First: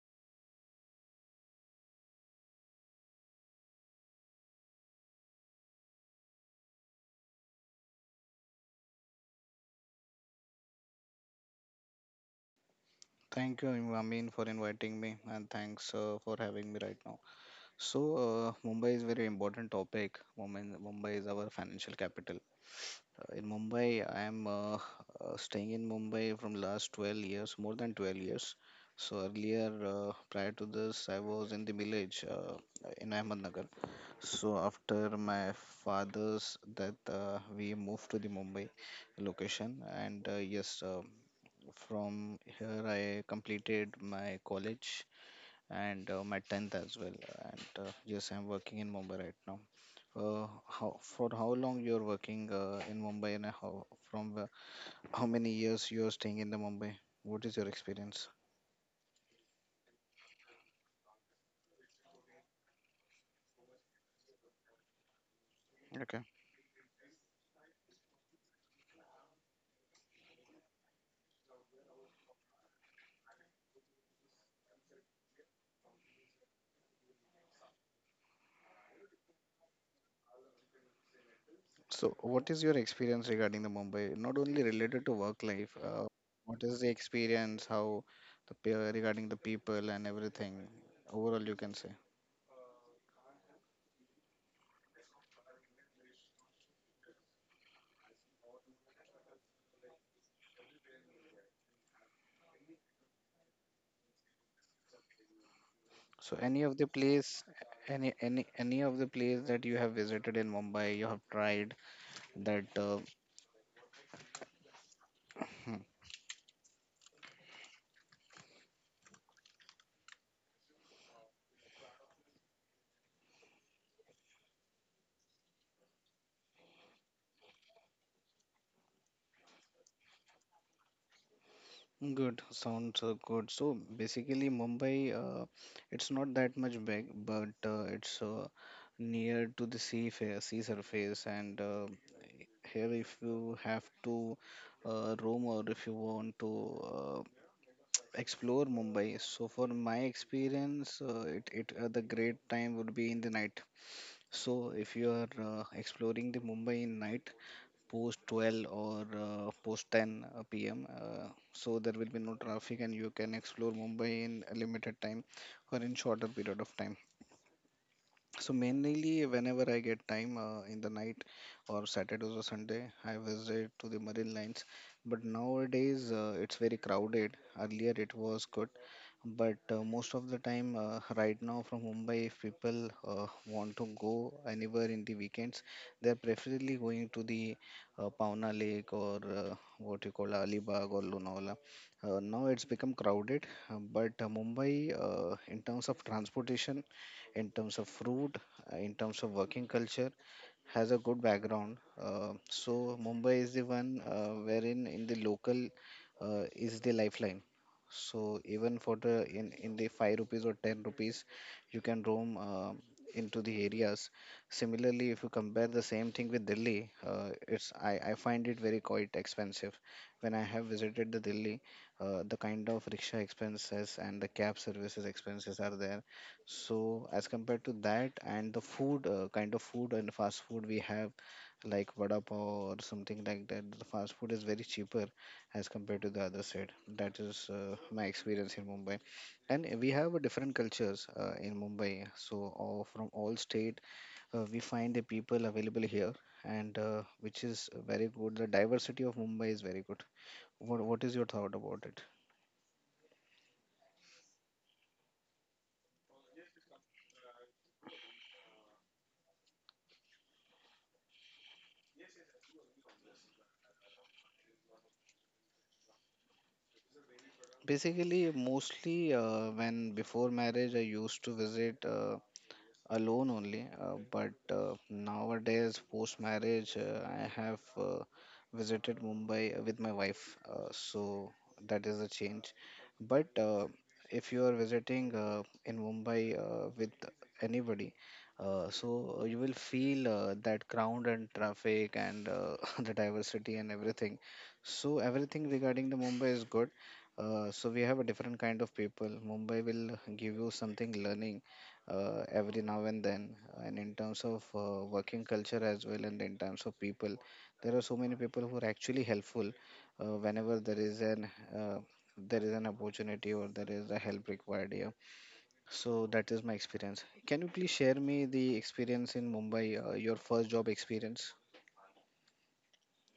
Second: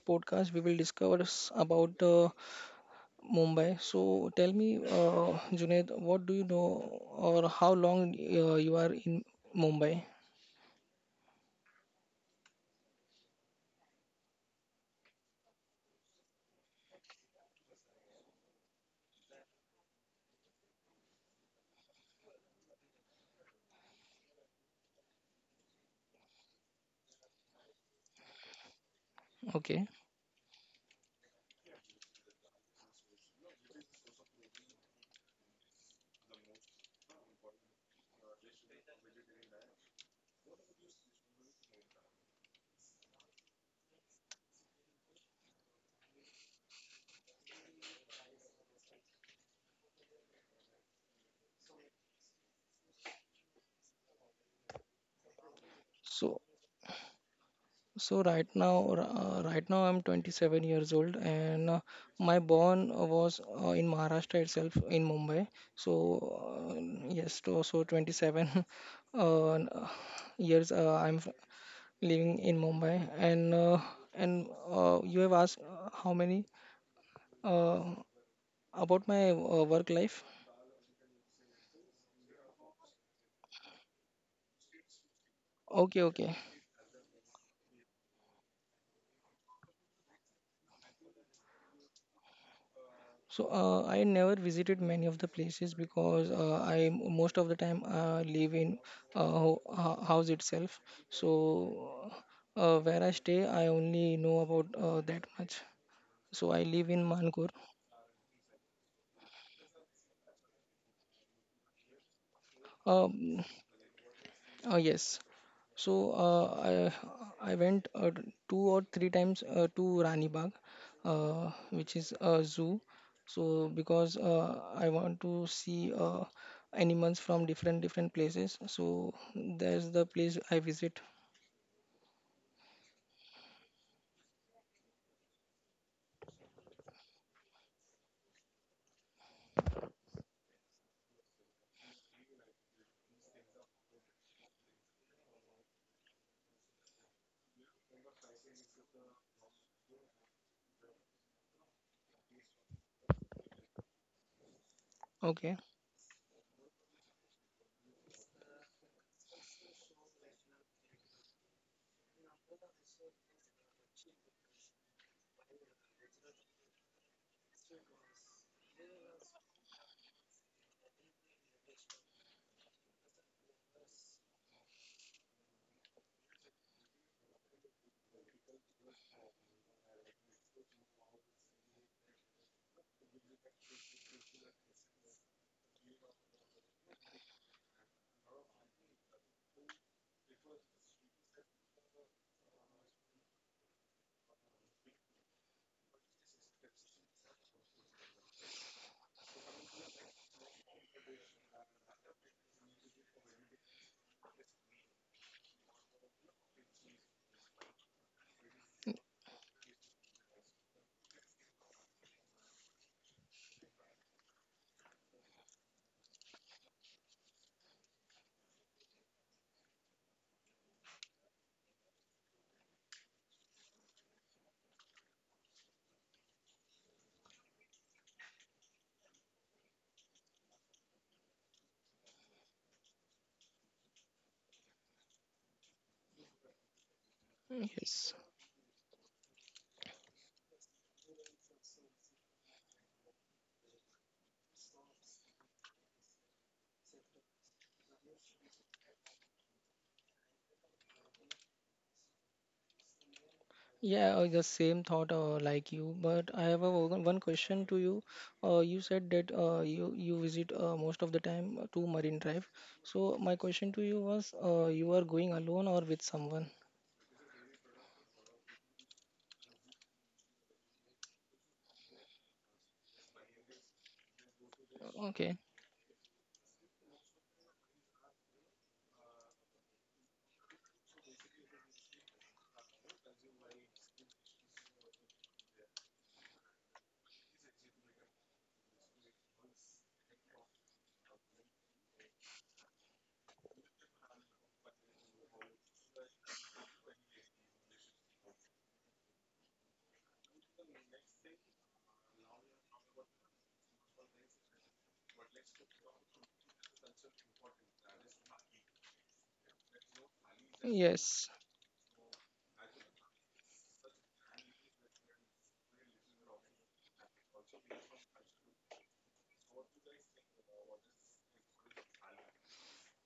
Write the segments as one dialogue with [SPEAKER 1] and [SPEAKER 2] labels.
[SPEAKER 1] podcast, we will discuss about Mumbai. So tell me, Junaid, what do you know, or how long you are in Mumbai?
[SPEAKER 2] Thank you, Ramin, for inviting me, and thanks for having me right now. So, Mumbai is very important topic. Mumbai is our financial capital. In Mumbai, I am staying in Mumbai from last 12 years, more than 12 years. So earlier,
[SPEAKER 1] Okay.
[SPEAKER 2] prior to this, I was in the village in Ahmednagar. So after my father's death, we moved to the Mumbai location, and yes. From here, I completed my college and my 10th as well. And yes, I'm working in Mumbai right now. How for how long you're working in Mumbai, and how from how many years you're
[SPEAKER 1] So
[SPEAKER 2] staying in the Mumbai? What is your
[SPEAKER 1] So
[SPEAKER 2] experience?
[SPEAKER 1] right now, uh, right now, I'm 27 years old, and my born was in Maharashtra itself, in Mumbai. So
[SPEAKER 2] Okay.
[SPEAKER 1] uh, yes, so 27 uh, years living in Mumbai, and you have asked how many uh, about my work life.
[SPEAKER 2] So, what is your experience regarding the Mumbai? Not only related to work life,
[SPEAKER 1] Okay, okay.
[SPEAKER 2] what is the experience? How regarding the people and everything? Overall, you can say.
[SPEAKER 1] So I never visited many of the places because I most of the time live in house itself. So where I stay, I only know about that much.
[SPEAKER 2] So any
[SPEAKER 1] So I
[SPEAKER 2] of the
[SPEAKER 1] live in
[SPEAKER 2] place,
[SPEAKER 1] Mankur.
[SPEAKER 2] any of the place that you have visited in Mumbai, you have tried that.
[SPEAKER 1] Um, yes. So I went two or three times to Rani Bagh, which is a zoo. So because I want to see animals from different different places, so there's the place I visit.
[SPEAKER 2] Hmm, good, sounds good. So basically, Mumbai, it's not that much big, but it's near to the sea surface, and here if you have to roam, or if you want to uh, explore Mumbai, so for my experience, it it the great time would be in the night. So if you are
[SPEAKER 1] Okay.
[SPEAKER 2] exploring the Mumbai in night post 12 or post 10 p.m., so there will be no traffic and you can explore Mumbai in a limited time or in shorter period of time. So mainly whenever I get time in the night or Saturdays or Sunday, I visit to the marine lines. But nowadays it's very crowded. Earlier it was good, but most of the time right now from Mumbai, if people want to go anywhere in the weekends, they are preferably going to the pauna lake or what you call Alibag or Lonavala. Now it's become crowded, but Mumbai, in terms of transportation, in terms of food, in terms of working culture, has a good background. So Mumbai is the one wherein in the local is the lifeline. So even for the in the 5 rupees or 10 rupees, you can roam into the areas. Similarly, if you compare the same thing with Delhi, it's I find it very quite expensive. When I have visited the Delhi, the kind of rickshaw expenses and the cab services expenses are there. So as compared to that, and the food, kind of food and fast food we have, like vada pav or something like that, the fast food is very cheaper as compared to the other side. That is my
[SPEAKER 1] Yes.
[SPEAKER 2] experience in Mumbai. And we have a different cultures in Mumbai. So all, from all state, we find the people available here, and which is very good. The diversity of Mumbai is very good. What is your thought about it?
[SPEAKER 1] Yeah, the same thought like you, but I have a one question to you. You said that you visit most of the time to Marine Drive. So my question to you was, you are going alone or with someone?
[SPEAKER 2] Basically, mostly when before marriage, I used to visit. Alone only. But
[SPEAKER 1] Okay.
[SPEAKER 2] nowadays, post marriage, I have visited Mumbai with my wife. So that is a change. But if you are visiting in Mumbai with anybody, so you will feel that crowd and traffic, and the diversity and everything. So everything regarding the Mumbai is good. So we have a different kind of people. Mumbai will give you something learning every now and then, and in terms of working culture as well, and in terms of people, there are so many people who are actually helpful whenever
[SPEAKER 1] Yes.
[SPEAKER 2] uh, there is an opportunity or there is a help required here. So that is my experience. Can you please share me the experience in Mumbai, your first job experience?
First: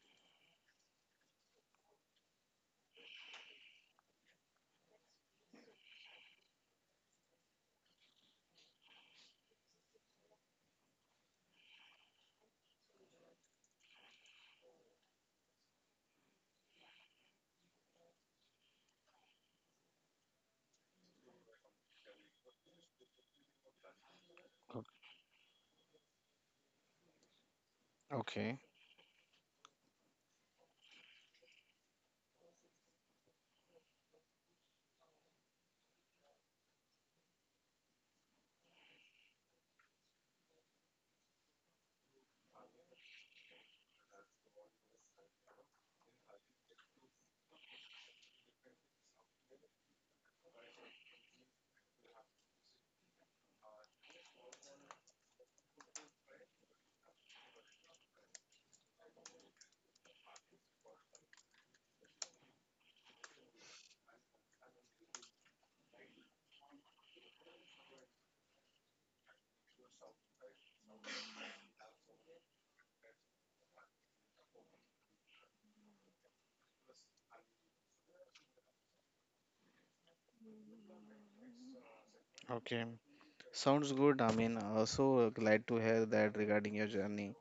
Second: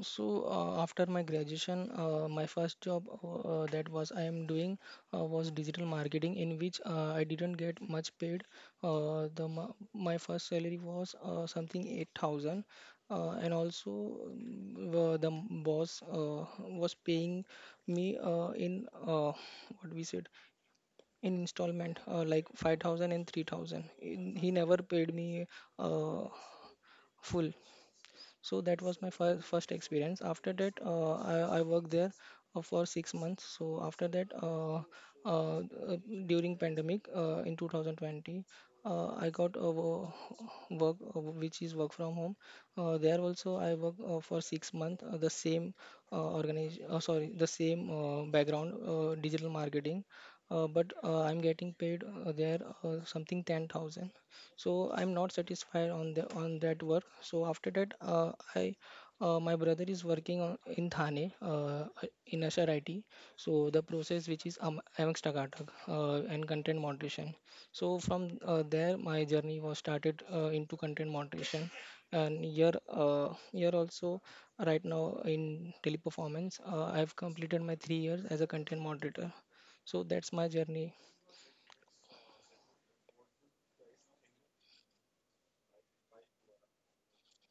[SPEAKER 1] So after my graduation, my first job that was I am doing was digital marketing, in which I didn't get much paid. My first salary was something 8,000, and also the boss was paying me in what we said in installment, like five thousand and three thousand. He never
[SPEAKER 2] O-
[SPEAKER 1] paid me uh, full. So
[SPEAKER 2] Okay,
[SPEAKER 1] that was my first experience. After that, I worked there for 6 months. So after that, uh, uh, during pandemic in 2020, I got a work which is work from home. There also, I work for 6 months. The same organization, sorry, the same background, digital marketing. But I'm getting paid there something 10,000, so I'm not satisfied on the on that work. So after that, I my brother is working in Thane, in Ashar IT. So the process which is Amix Tagatak and content moderation. So from there my journey was started into content moderation, and here also, right now in Teleperformance I've completed my 3 years as a content moderator. So that's my journey.
[SPEAKER 2] okay. Sounds good. I mean, also glad to hear that regarding your journey.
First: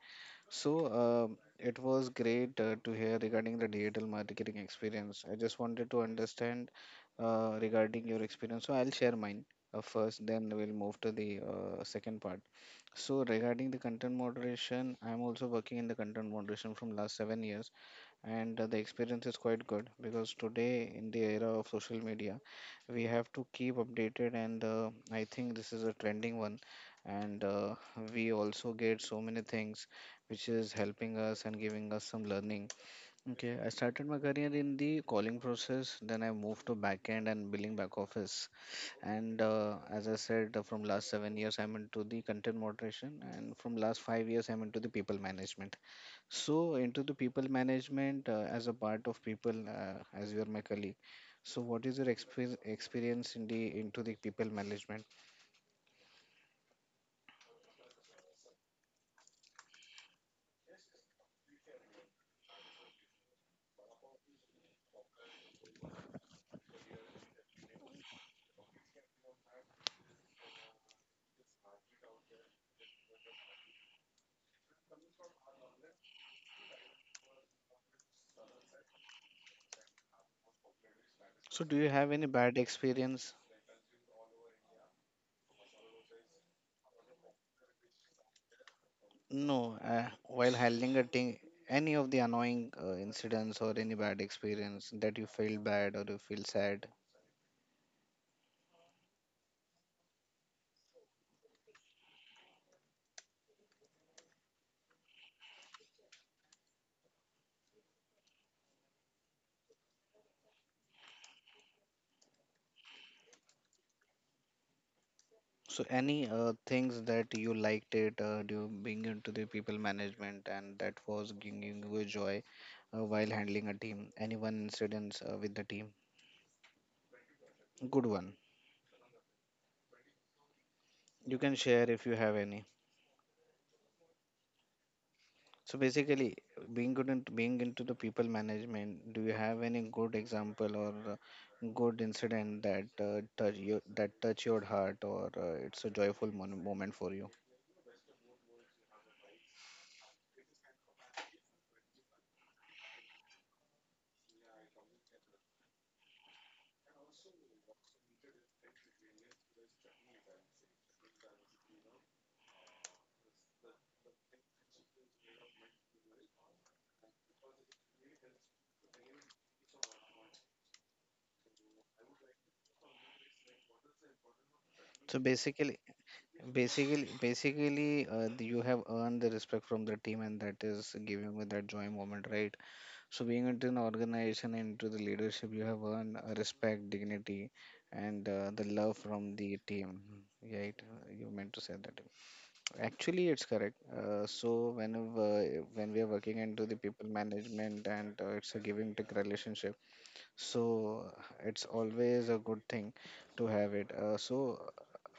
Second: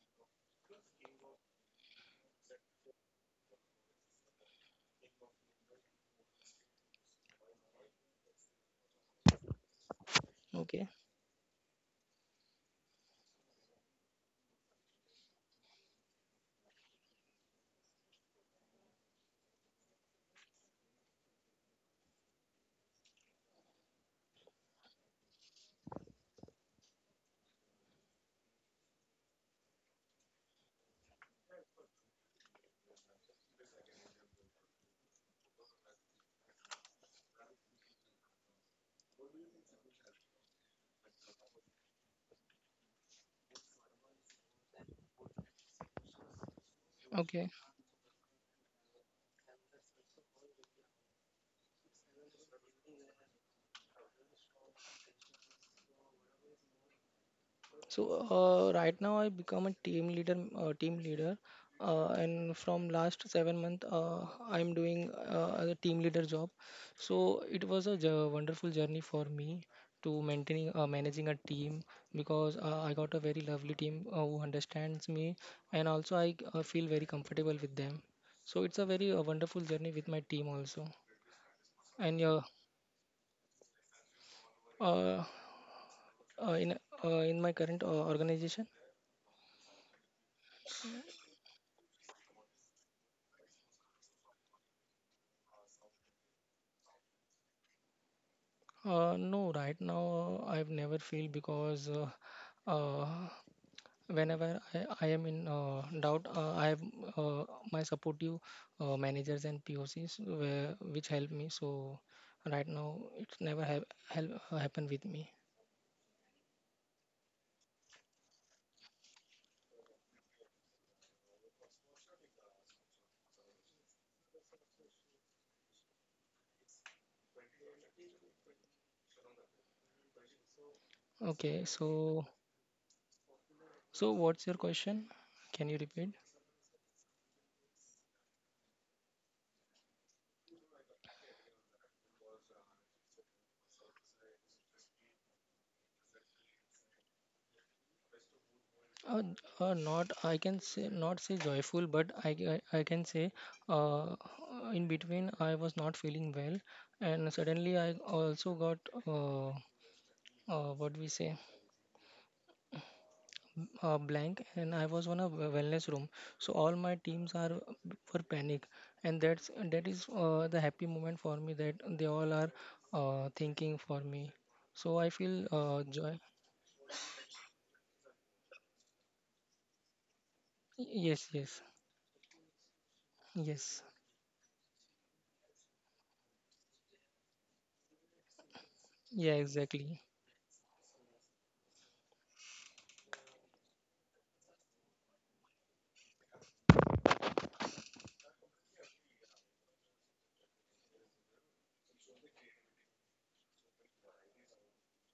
[SPEAKER 2] So, it was great to hear regarding the digital marketing experience. I just wanted to understand regarding your experience. So, I'll share mine first, then we'll
[SPEAKER 1] Okay.
[SPEAKER 2] move to the second part. So regarding the content moderation, I'm also working in the content moderation from last 7 years, and the experience is quite good, because today in the era of social media, we have to keep updated, and I think this is a trending one, and we also get so many things which is helping us and giving us some learning. Okay, I started my career in the calling process, then I moved to backend and billing back office. And as I said, from last 7 years, I'm into the content moderation, and from last 5 years, I'm into the people management. So into the people
[SPEAKER 1] Okay.
[SPEAKER 2] management as a part of people, as you are my colleague. So what is your experience in the into the people management?
[SPEAKER 1] So right now I become a team leader, and from last 7 month I'm doing as a team leader job. So it was a wonderful journey for me to maintaining managing a team, because I got a very lovely team who understands me, and also I feel very comfortable with them. So it's a very wonderful journey with my team also,
[SPEAKER 2] So do you have
[SPEAKER 1] and
[SPEAKER 2] any bad experience?
[SPEAKER 1] uh, uh, in in my current organization.
[SPEAKER 2] No, while handling a thing, any of the annoying incidents or any bad experience that you feel bad or you feel sad.
[SPEAKER 1] No, right now I've never feel, because uh, whenever I am in doubt, I have uh, my supportive managers and POCs which help me. So right now it's never have help happen with me.
[SPEAKER 2] So any things that you liked it, do being into the people management, and that was giving you joy while handling a team. Any one incidents with the team, good one. You can
[SPEAKER 1] Okay,
[SPEAKER 2] share if you
[SPEAKER 1] so
[SPEAKER 2] have any.
[SPEAKER 1] what's your question? Can you
[SPEAKER 2] So
[SPEAKER 1] repeat?
[SPEAKER 2] basically, being good into being into the people management, do you have any good example or good incident that touch your heart, or it's a joyful moment for you?
[SPEAKER 1] Uh, Not I can say, not say joyful, but I can say uh, in between I was not feeling well, and suddenly I also got uh, what we say blank, and I was on a wellness room. So all my teams are for panic, and that is the happy moment for me that they all are thinking for me. So I
[SPEAKER 2] So
[SPEAKER 1] feel
[SPEAKER 2] basically,
[SPEAKER 1] joy.
[SPEAKER 2] basically, basically, you have earned the respect from the team, and that is
[SPEAKER 1] Yes,
[SPEAKER 2] giving you
[SPEAKER 1] yes,
[SPEAKER 2] that joy moment, right? So being into an
[SPEAKER 1] yes.
[SPEAKER 2] organization, into the leadership, you have earned respect, dignity, and the love
[SPEAKER 1] Yeah,
[SPEAKER 2] from the
[SPEAKER 1] exactly.
[SPEAKER 2] team, right? You meant to say that. Actually, it's correct. So when we are working into the people management, and it's a giving take relationship, so it's always a good thing to have it. Uh, so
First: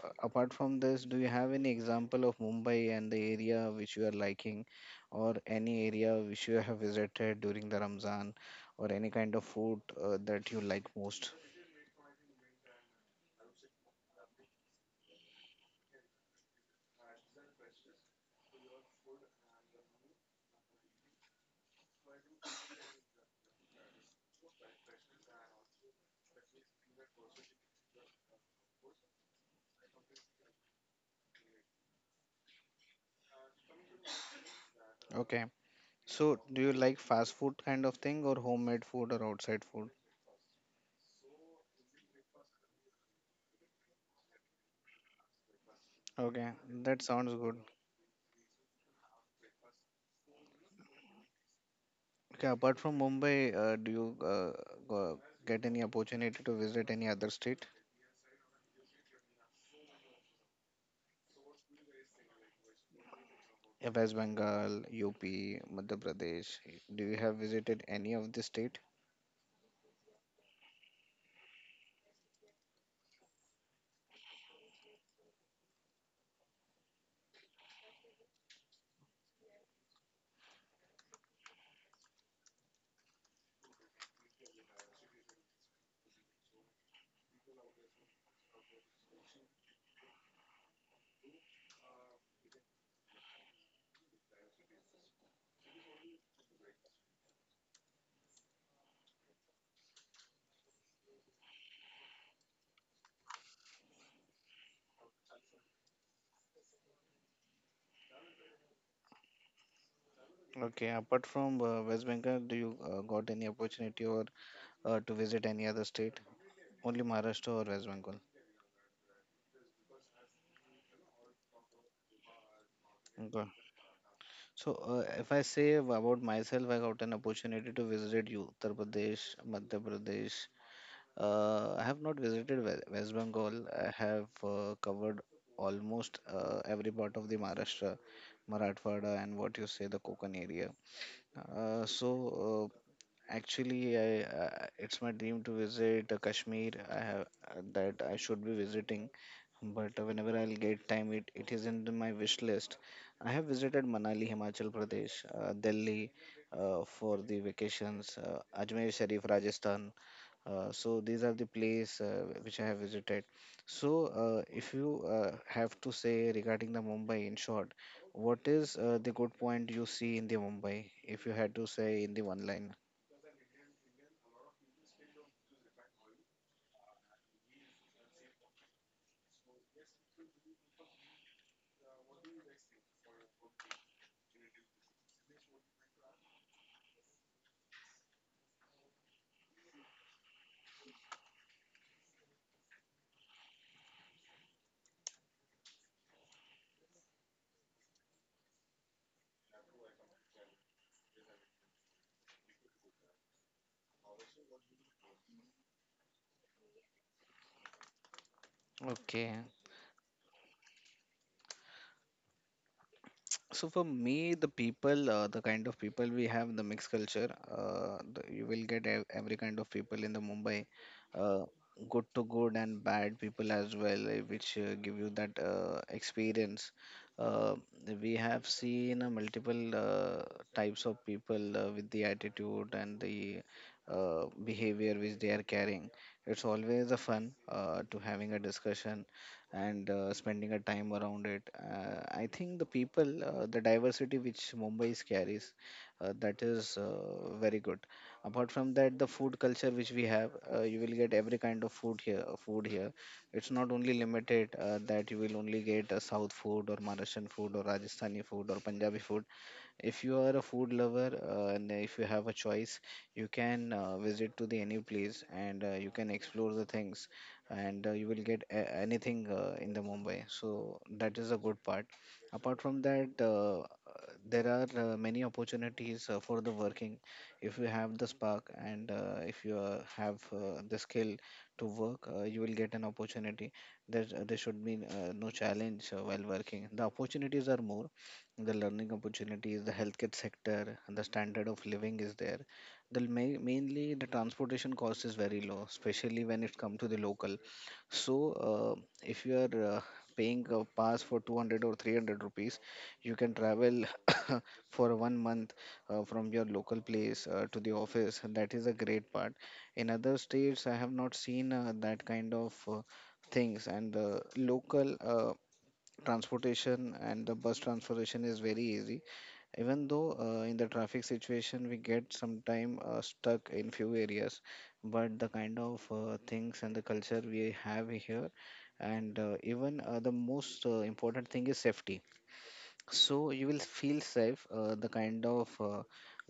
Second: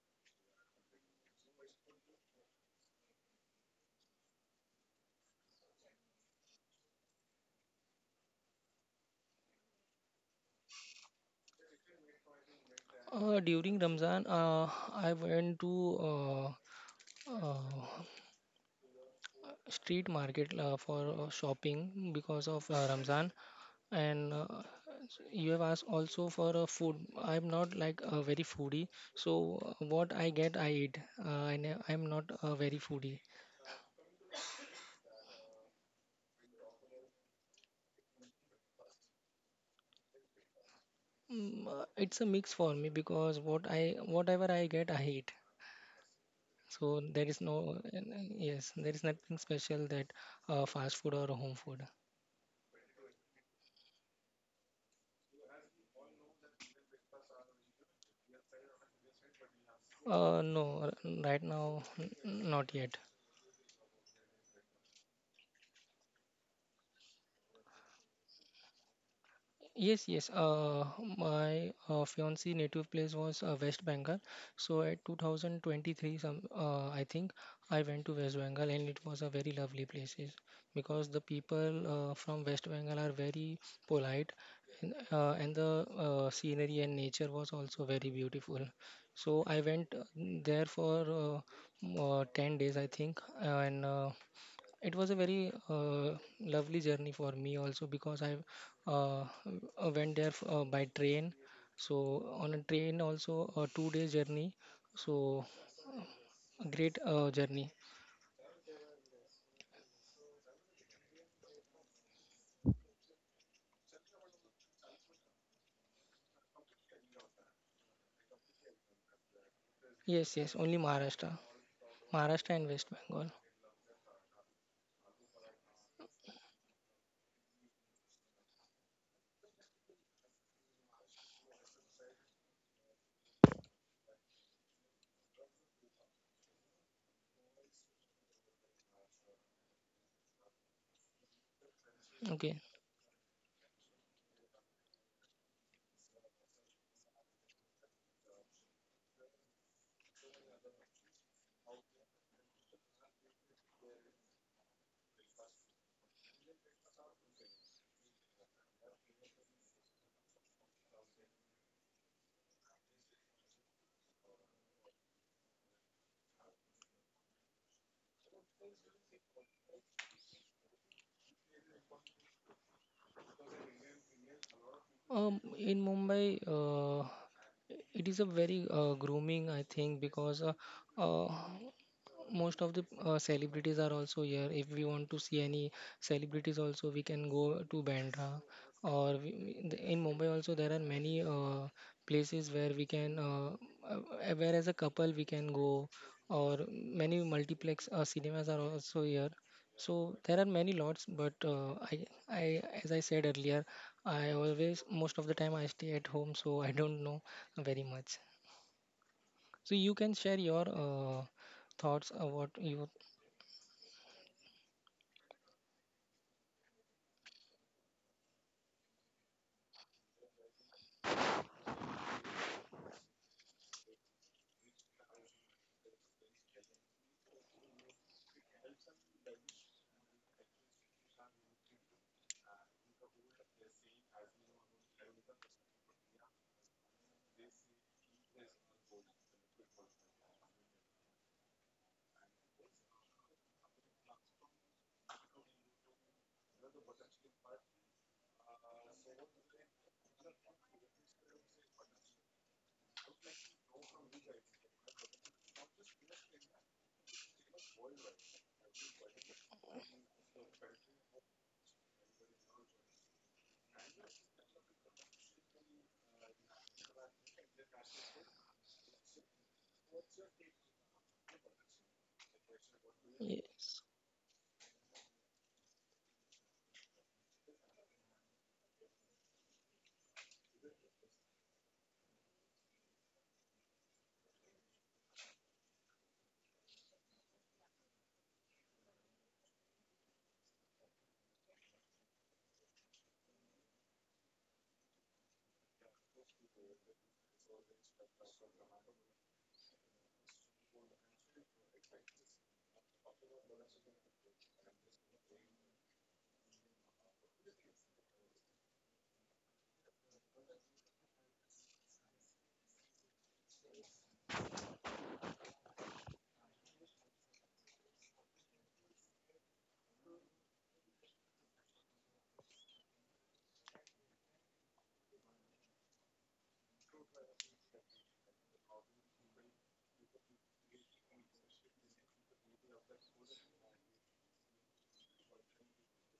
[SPEAKER 2] uh, apart from this, do you have any example of Mumbai and the area which you are liking, or any area which you have visited during the Ramzan, or any kind of food that you like most?
[SPEAKER 1] During Ramzan, I went to uh, street market for shopping because of Ramzan. And you have asked also for food. I'm not like a very foodie, so what I get, I eat. I'm not a very foodie.
[SPEAKER 2] Okay. So do you like fast food kind of thing, or homemade food, or outside food?
[SPEAKER 1] It's a mix for me because whatever I get, I eat.
[SPEAKER 2] Okay,
[SPEAKER 1] So
[SPEAKER 2] that
[SPEAKER 1] there is
[SPEAKER 2] sounds good.
[SPEAKER 1] no, yes, there is nothing special, that fast food or home food.
[SPEAKER 2] Okay, apart from Mumbai, do you go- get any opportunity to visit any other state?
[SPEAKER 1] No, right now, not yet.
[SPEAKER 2] West Bengal, UP, Madhya Pradesh. Do you have visited any of the state?
[SPEAKER 1] Yes, yes. My fiancee native place was West Bengal. So at 2023, some I think I went to West Bengal, and it was a very lovely places, because the people from West Bengal are very polite, and the scenery and nature was also very beautiful. So I went there for 10 days, I think, and. It was a very lovely journey for me also, because I uh, went there by train. So on a train also a 2 day journey. So a great journey.
[SPEAKER 2] Okay, apart from West Bengal, do you got any opportunity or to visit any other state? Only Maharashtra or West Bengal.
[SPEAKER 1] Yes, yes, only Maharashtra and West Bengal.
[SPEAKER 2] Okay. So, if I say about myself, I got an opportunity to visit Uttar Pradesh, Madhya Pradesh. I have not visited West Bengal. I have covered almost every part of the Maharashtra, Marathwada, and what you say the Konkan area. Uh, so
[SPEAKER 1] Okay.
[SPEAKER 2] uh, Actually, I, it's my dream to visit Kashmir. I have that I should be visiting, but whenever I'll get time, it is in my wish list. I have visited Manali, Himachal Pradesh, Delhi for the vacations, Ajmer Sharif, Rajasthan. So these are the place which I have visited. So if you have to say regarding the Mumbai in short, what is the good point you see in the Mumbai? If you had to say in the one line.
[SPEAKER 1] In Mumbai, it is a very grooming, I think, because uh, most of the celebrities are also here. If we want to see any celebrities, also we can go to Bandra, or in Mumbai also there are many places uh, where as a couple we can go, or many multiplex cinemas are also here. So there are many lots, but I as I said earlier, I always most of the time I stay at home, so I don't know very much.
[SPEAKER 2] Okay.
[SPEAKER 1] So you can share your thoughts about you.
[SPEAKER 2] So for me, the people, the kind of people we have, the mixed culture, the, you will get every kind of people in the Mumbai, uh, good to good and bad people as well, eh, which give you that experience. Uh, we have seen multiple types of people with the attitude and the behavior which they are carrying. It's always a fun to having a discussion and spending a time around it. I think the people, the diversity which Mumbai carries, that is very good. Apart from that, the food culture which we have, you will get every kind of food here. Food here, it's not only limited that you will only get South food or Maharashtrian food or Rajasthani food or Punjabi food. If you are a food lover, and if you have a choice, you can visit to the any place, and you can explore the things, and you will get anything in the Mumbai. So that is a good part. Apart from that,
[SPEAKER 1] Yes.
[SPEAKER 2] there are many opportunities for the working. If you have the spark, and if you have the skill to work, you will get an opportunity. There should be no challenge while working. The opportunities are more, the learning opportunities, the healthcare sector, and the standard of living is there. The mainly, the transportation cost is very low, especially when it comes to the local. So, if you are paying a pass for 200 or 300 rupees, you can travel for one month from your local place to the office. And That is a great part. In other states, I have not seen that kind of things, and the local transportation and the bus transportation is very easy, even though in the traffic situation we get sometime stuck in few areas, but the kind of things and the culture we have here, and even the most important thing is safety, so you will feel safe. The kind of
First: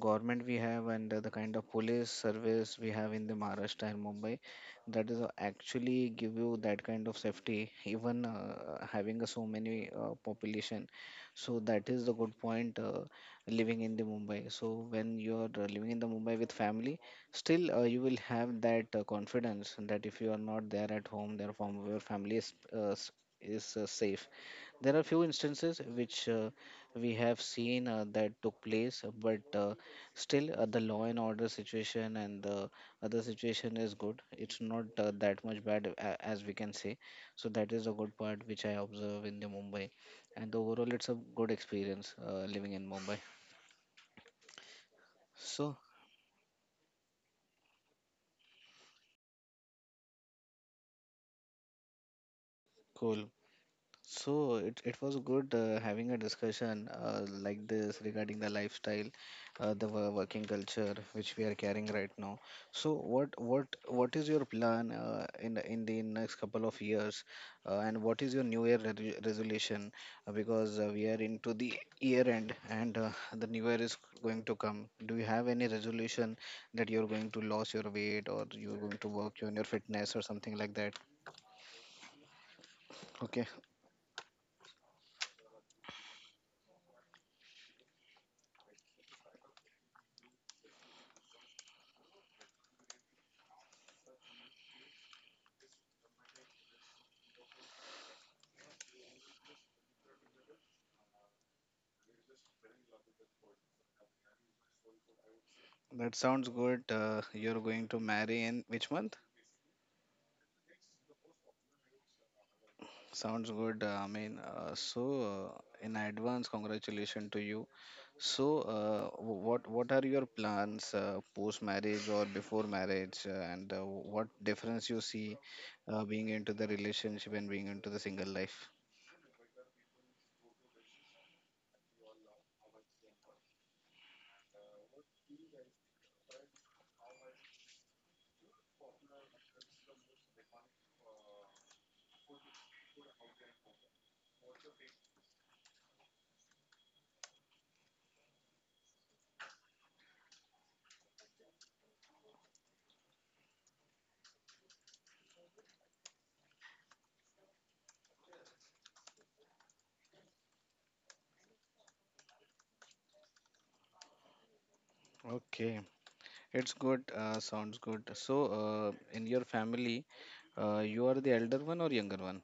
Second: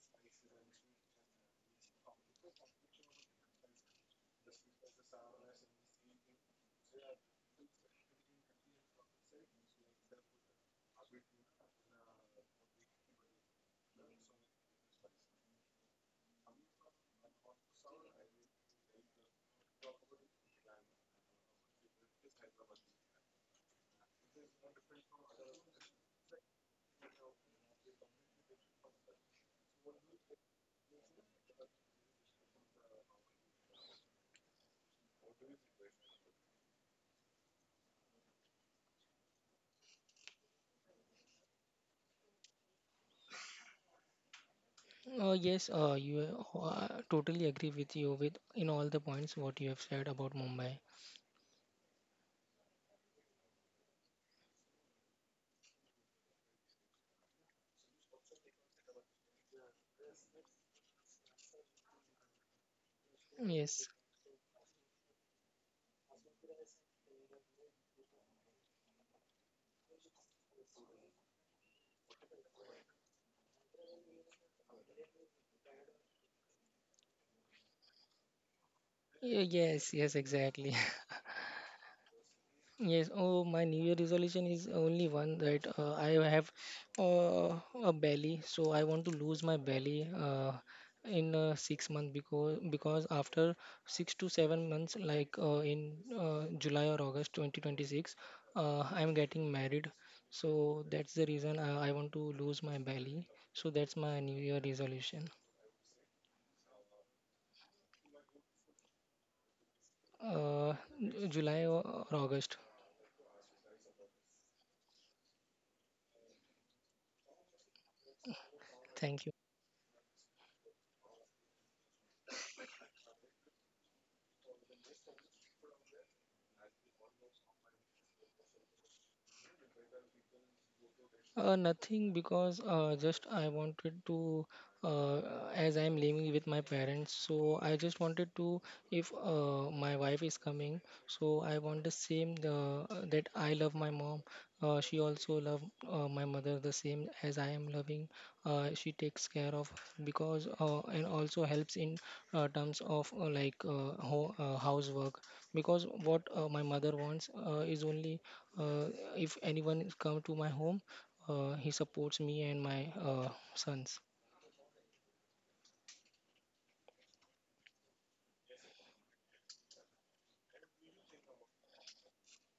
[SPEAKER 2] government we have, and the kind of police service we have in the Maharashtra and Mumbai, that is actually give you that kind of safety. Even having a so many population, so that is the good point. Living in the Mumbai. So when you are living in the Mumbai with family, still you will have that confidence that if you are not there at home, therefore your family is safe. There are few instances which we have seen that took place, but still the law and order situation and the other situation is good. It's not that much bad, as we can say. So that is a good part which I observe in the Mumbai, and overall it's a good experience living in Mumbai. So
[SPEAKER 1] Yes, you totally agree with you with in all the points what you have said about Mumbai.
[SPEAKER 2] cool. So it was good having a discussion like this regarding the lifestyle, the working culture which we are carrying right now. So what what
[SPEAKER 1] Yes.
[SPEAKER 2] what is your plan in the next couple of years, and what is your New Year re resolution? Because we are into the year end, and the New Year is going to come. Do you have any resolution that you're going to lose your weight or you're going to
[SPEAKER 1] Yeah,
[SPEAKER 2] work on your
[SPEAKER 1] yes, yes,
[SPEAKER 2] fitness or something
[SPEAKER 1] exactly.
[SPEAKER 2] like that?
[SPEAKER 1] Yes, oh,
[SPEAKER 2] Okay.
[SPEAKER 1] my New Year resolution is only one, that I have uh, a belly, so I want to lose my belly in 6 months, because after 6 to 7 months, like in July or August 2026, I'm getting married, so that's the reason I want to lose my belly. So that's my New Year resolution.
[SPEAKER 2] That sounds good. You're going to marry in which month?
[SPEAKER 1] Uh, July or August.
[SPEAKER 2] Sounds good. I mean, so, in advance, congratulations to you. So,
[SPEAKER 1] Thank you.
[SPEAKER 2] what are your plans post marriage or before marriage, and what difference you see being into the relationship and being into the single life?
[SPEAKER 1] Nothing, because just I wanted to, uh, as I'm living with my parents, so I just wanted to, if my wife is coming, so I want the same, that I love my mom. She also love my mother the same as I am loving. She takes care of, because and also helps in terms of like housework, because what my mother wants is only uh, if anyone come to my home, he supports me and my sons.
[SPEAKER 2] Okay, it's good. Sounds good. So, in your family, you are the elder one or younger one?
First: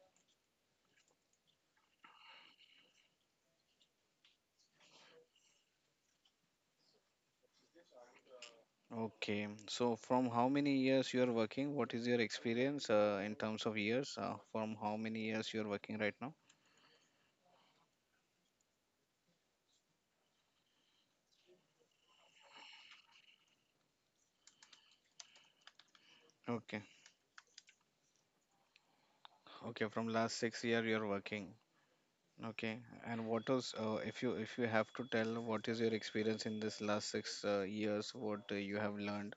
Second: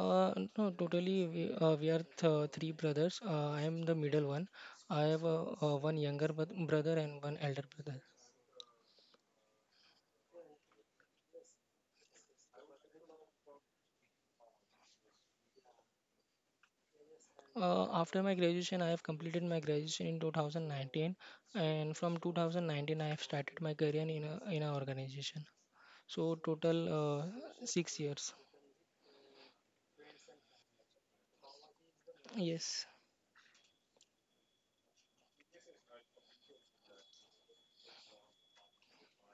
[SPEAKER 1] No, totally. We are three brothers. I am the middle one. I have one younger brother and one elder brother.
[SPEAKER 2] Okay. So from how many years you are working? What is your experience in terms of years? From how many years you are working right now?
[SPEAKER 1] After my graduation, I have completed my graduation in 2019, and from 2019, I have started my career in a in an organization. So
[SPEAKER 2] Okay.
[SPEAKER 1] total 6 years.
[SPEAKER 2] Okay. From last 6 year you are working. Okay.
[SPEAKER 1] Yes.
[SPEAKER 2] And what was, if you have to tell, what is your experience in this last six years? What you have learned,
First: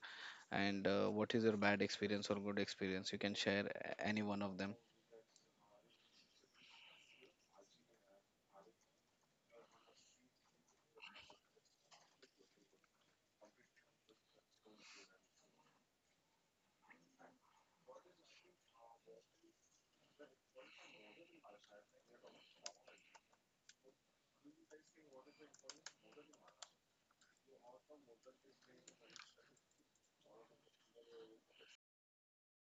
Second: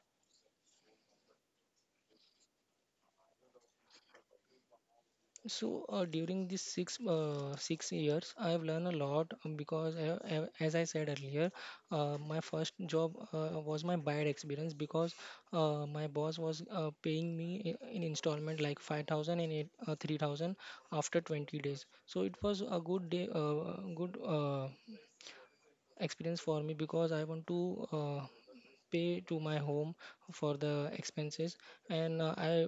[SPEAKER 2] and what is your bad experience or good experience? You can share any one of them.
[SPEAKER 1] So during these 6 years, I have learned a lot, because as I said earlier, my first job was my bad experience, because my boss was paying me in installment, like 5,000, 3,000, after 20 days. So it was a good day, good experience for me, because I want to pay to my home for the expenses, and I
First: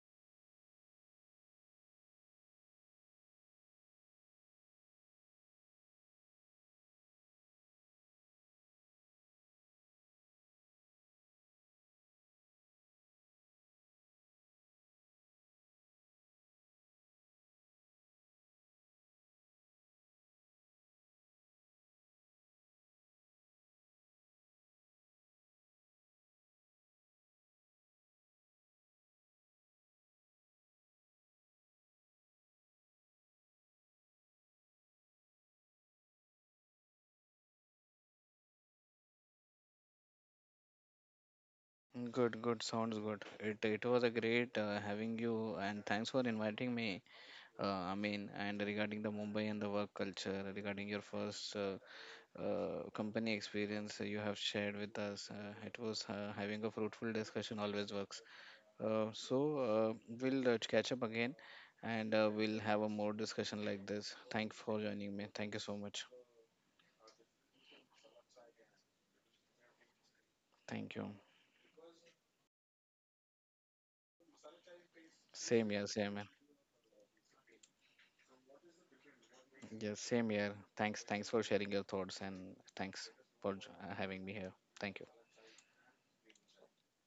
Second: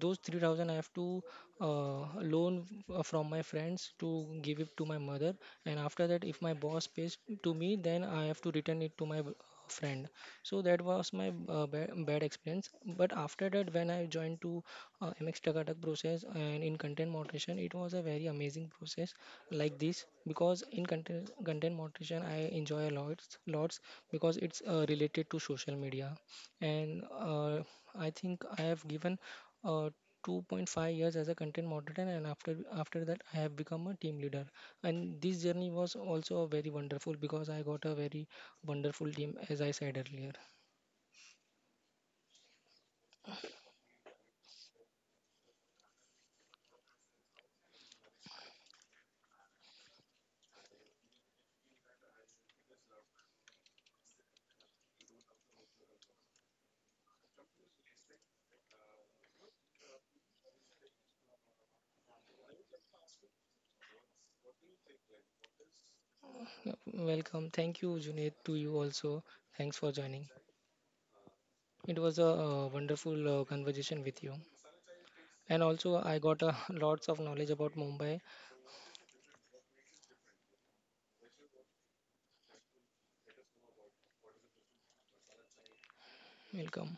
[SPEAKER 1] those 3,000 I have to uh, loan from my friends to give it to my mother, and after that if my boss pays to me, then I have to return it to my friend. So that was my bad, bad experience. But after that, when I joined to MX Takatak process and in content moderation, it was a very amazing process like this, because in content moderation I enjoy a lot lots, because it's related to social media, and I think I have given uh, 2.5 years as a content moderator, and after that I have become a team leader, and this journey was also very wonderful, because I got a very wonderful team, as I said earlier.
[SPEAKER 2] Good, good. Sounds good. It was a great having you, and thanks for inviting me. I mean, and regarding the Mumbai and the work culture, regarding your first company experience you have shared with us, it was having a fruitful discussion always works. So, we'll catch up again, and we'll have a more discussion like this. Thanks for joining me. Thank you so much.
[SPEAKER 1] Yeah, welcome. Thank you, Junaid, to you also. Thanks for joining.
[SPEAKER 2] Thank you.
[SPEAKER 1] It was a wonderful conversation with you.
[SPEAKER 2] Same
[SPEAKER 1] And
[SPEAKER 2] here,
[SPEAKER 1] also,
[SPEAKER 2] same
[SPEAKER 1] I
[SPEAKER 2] here.
[SPEAKER 1] got lots of knowledge about Mumbai.
[SPEAKER 2] Yes, same here. Thanks for sharing your thoughts, and thanks for having me here. Thank you.
[SPEAKER 1] Welcome.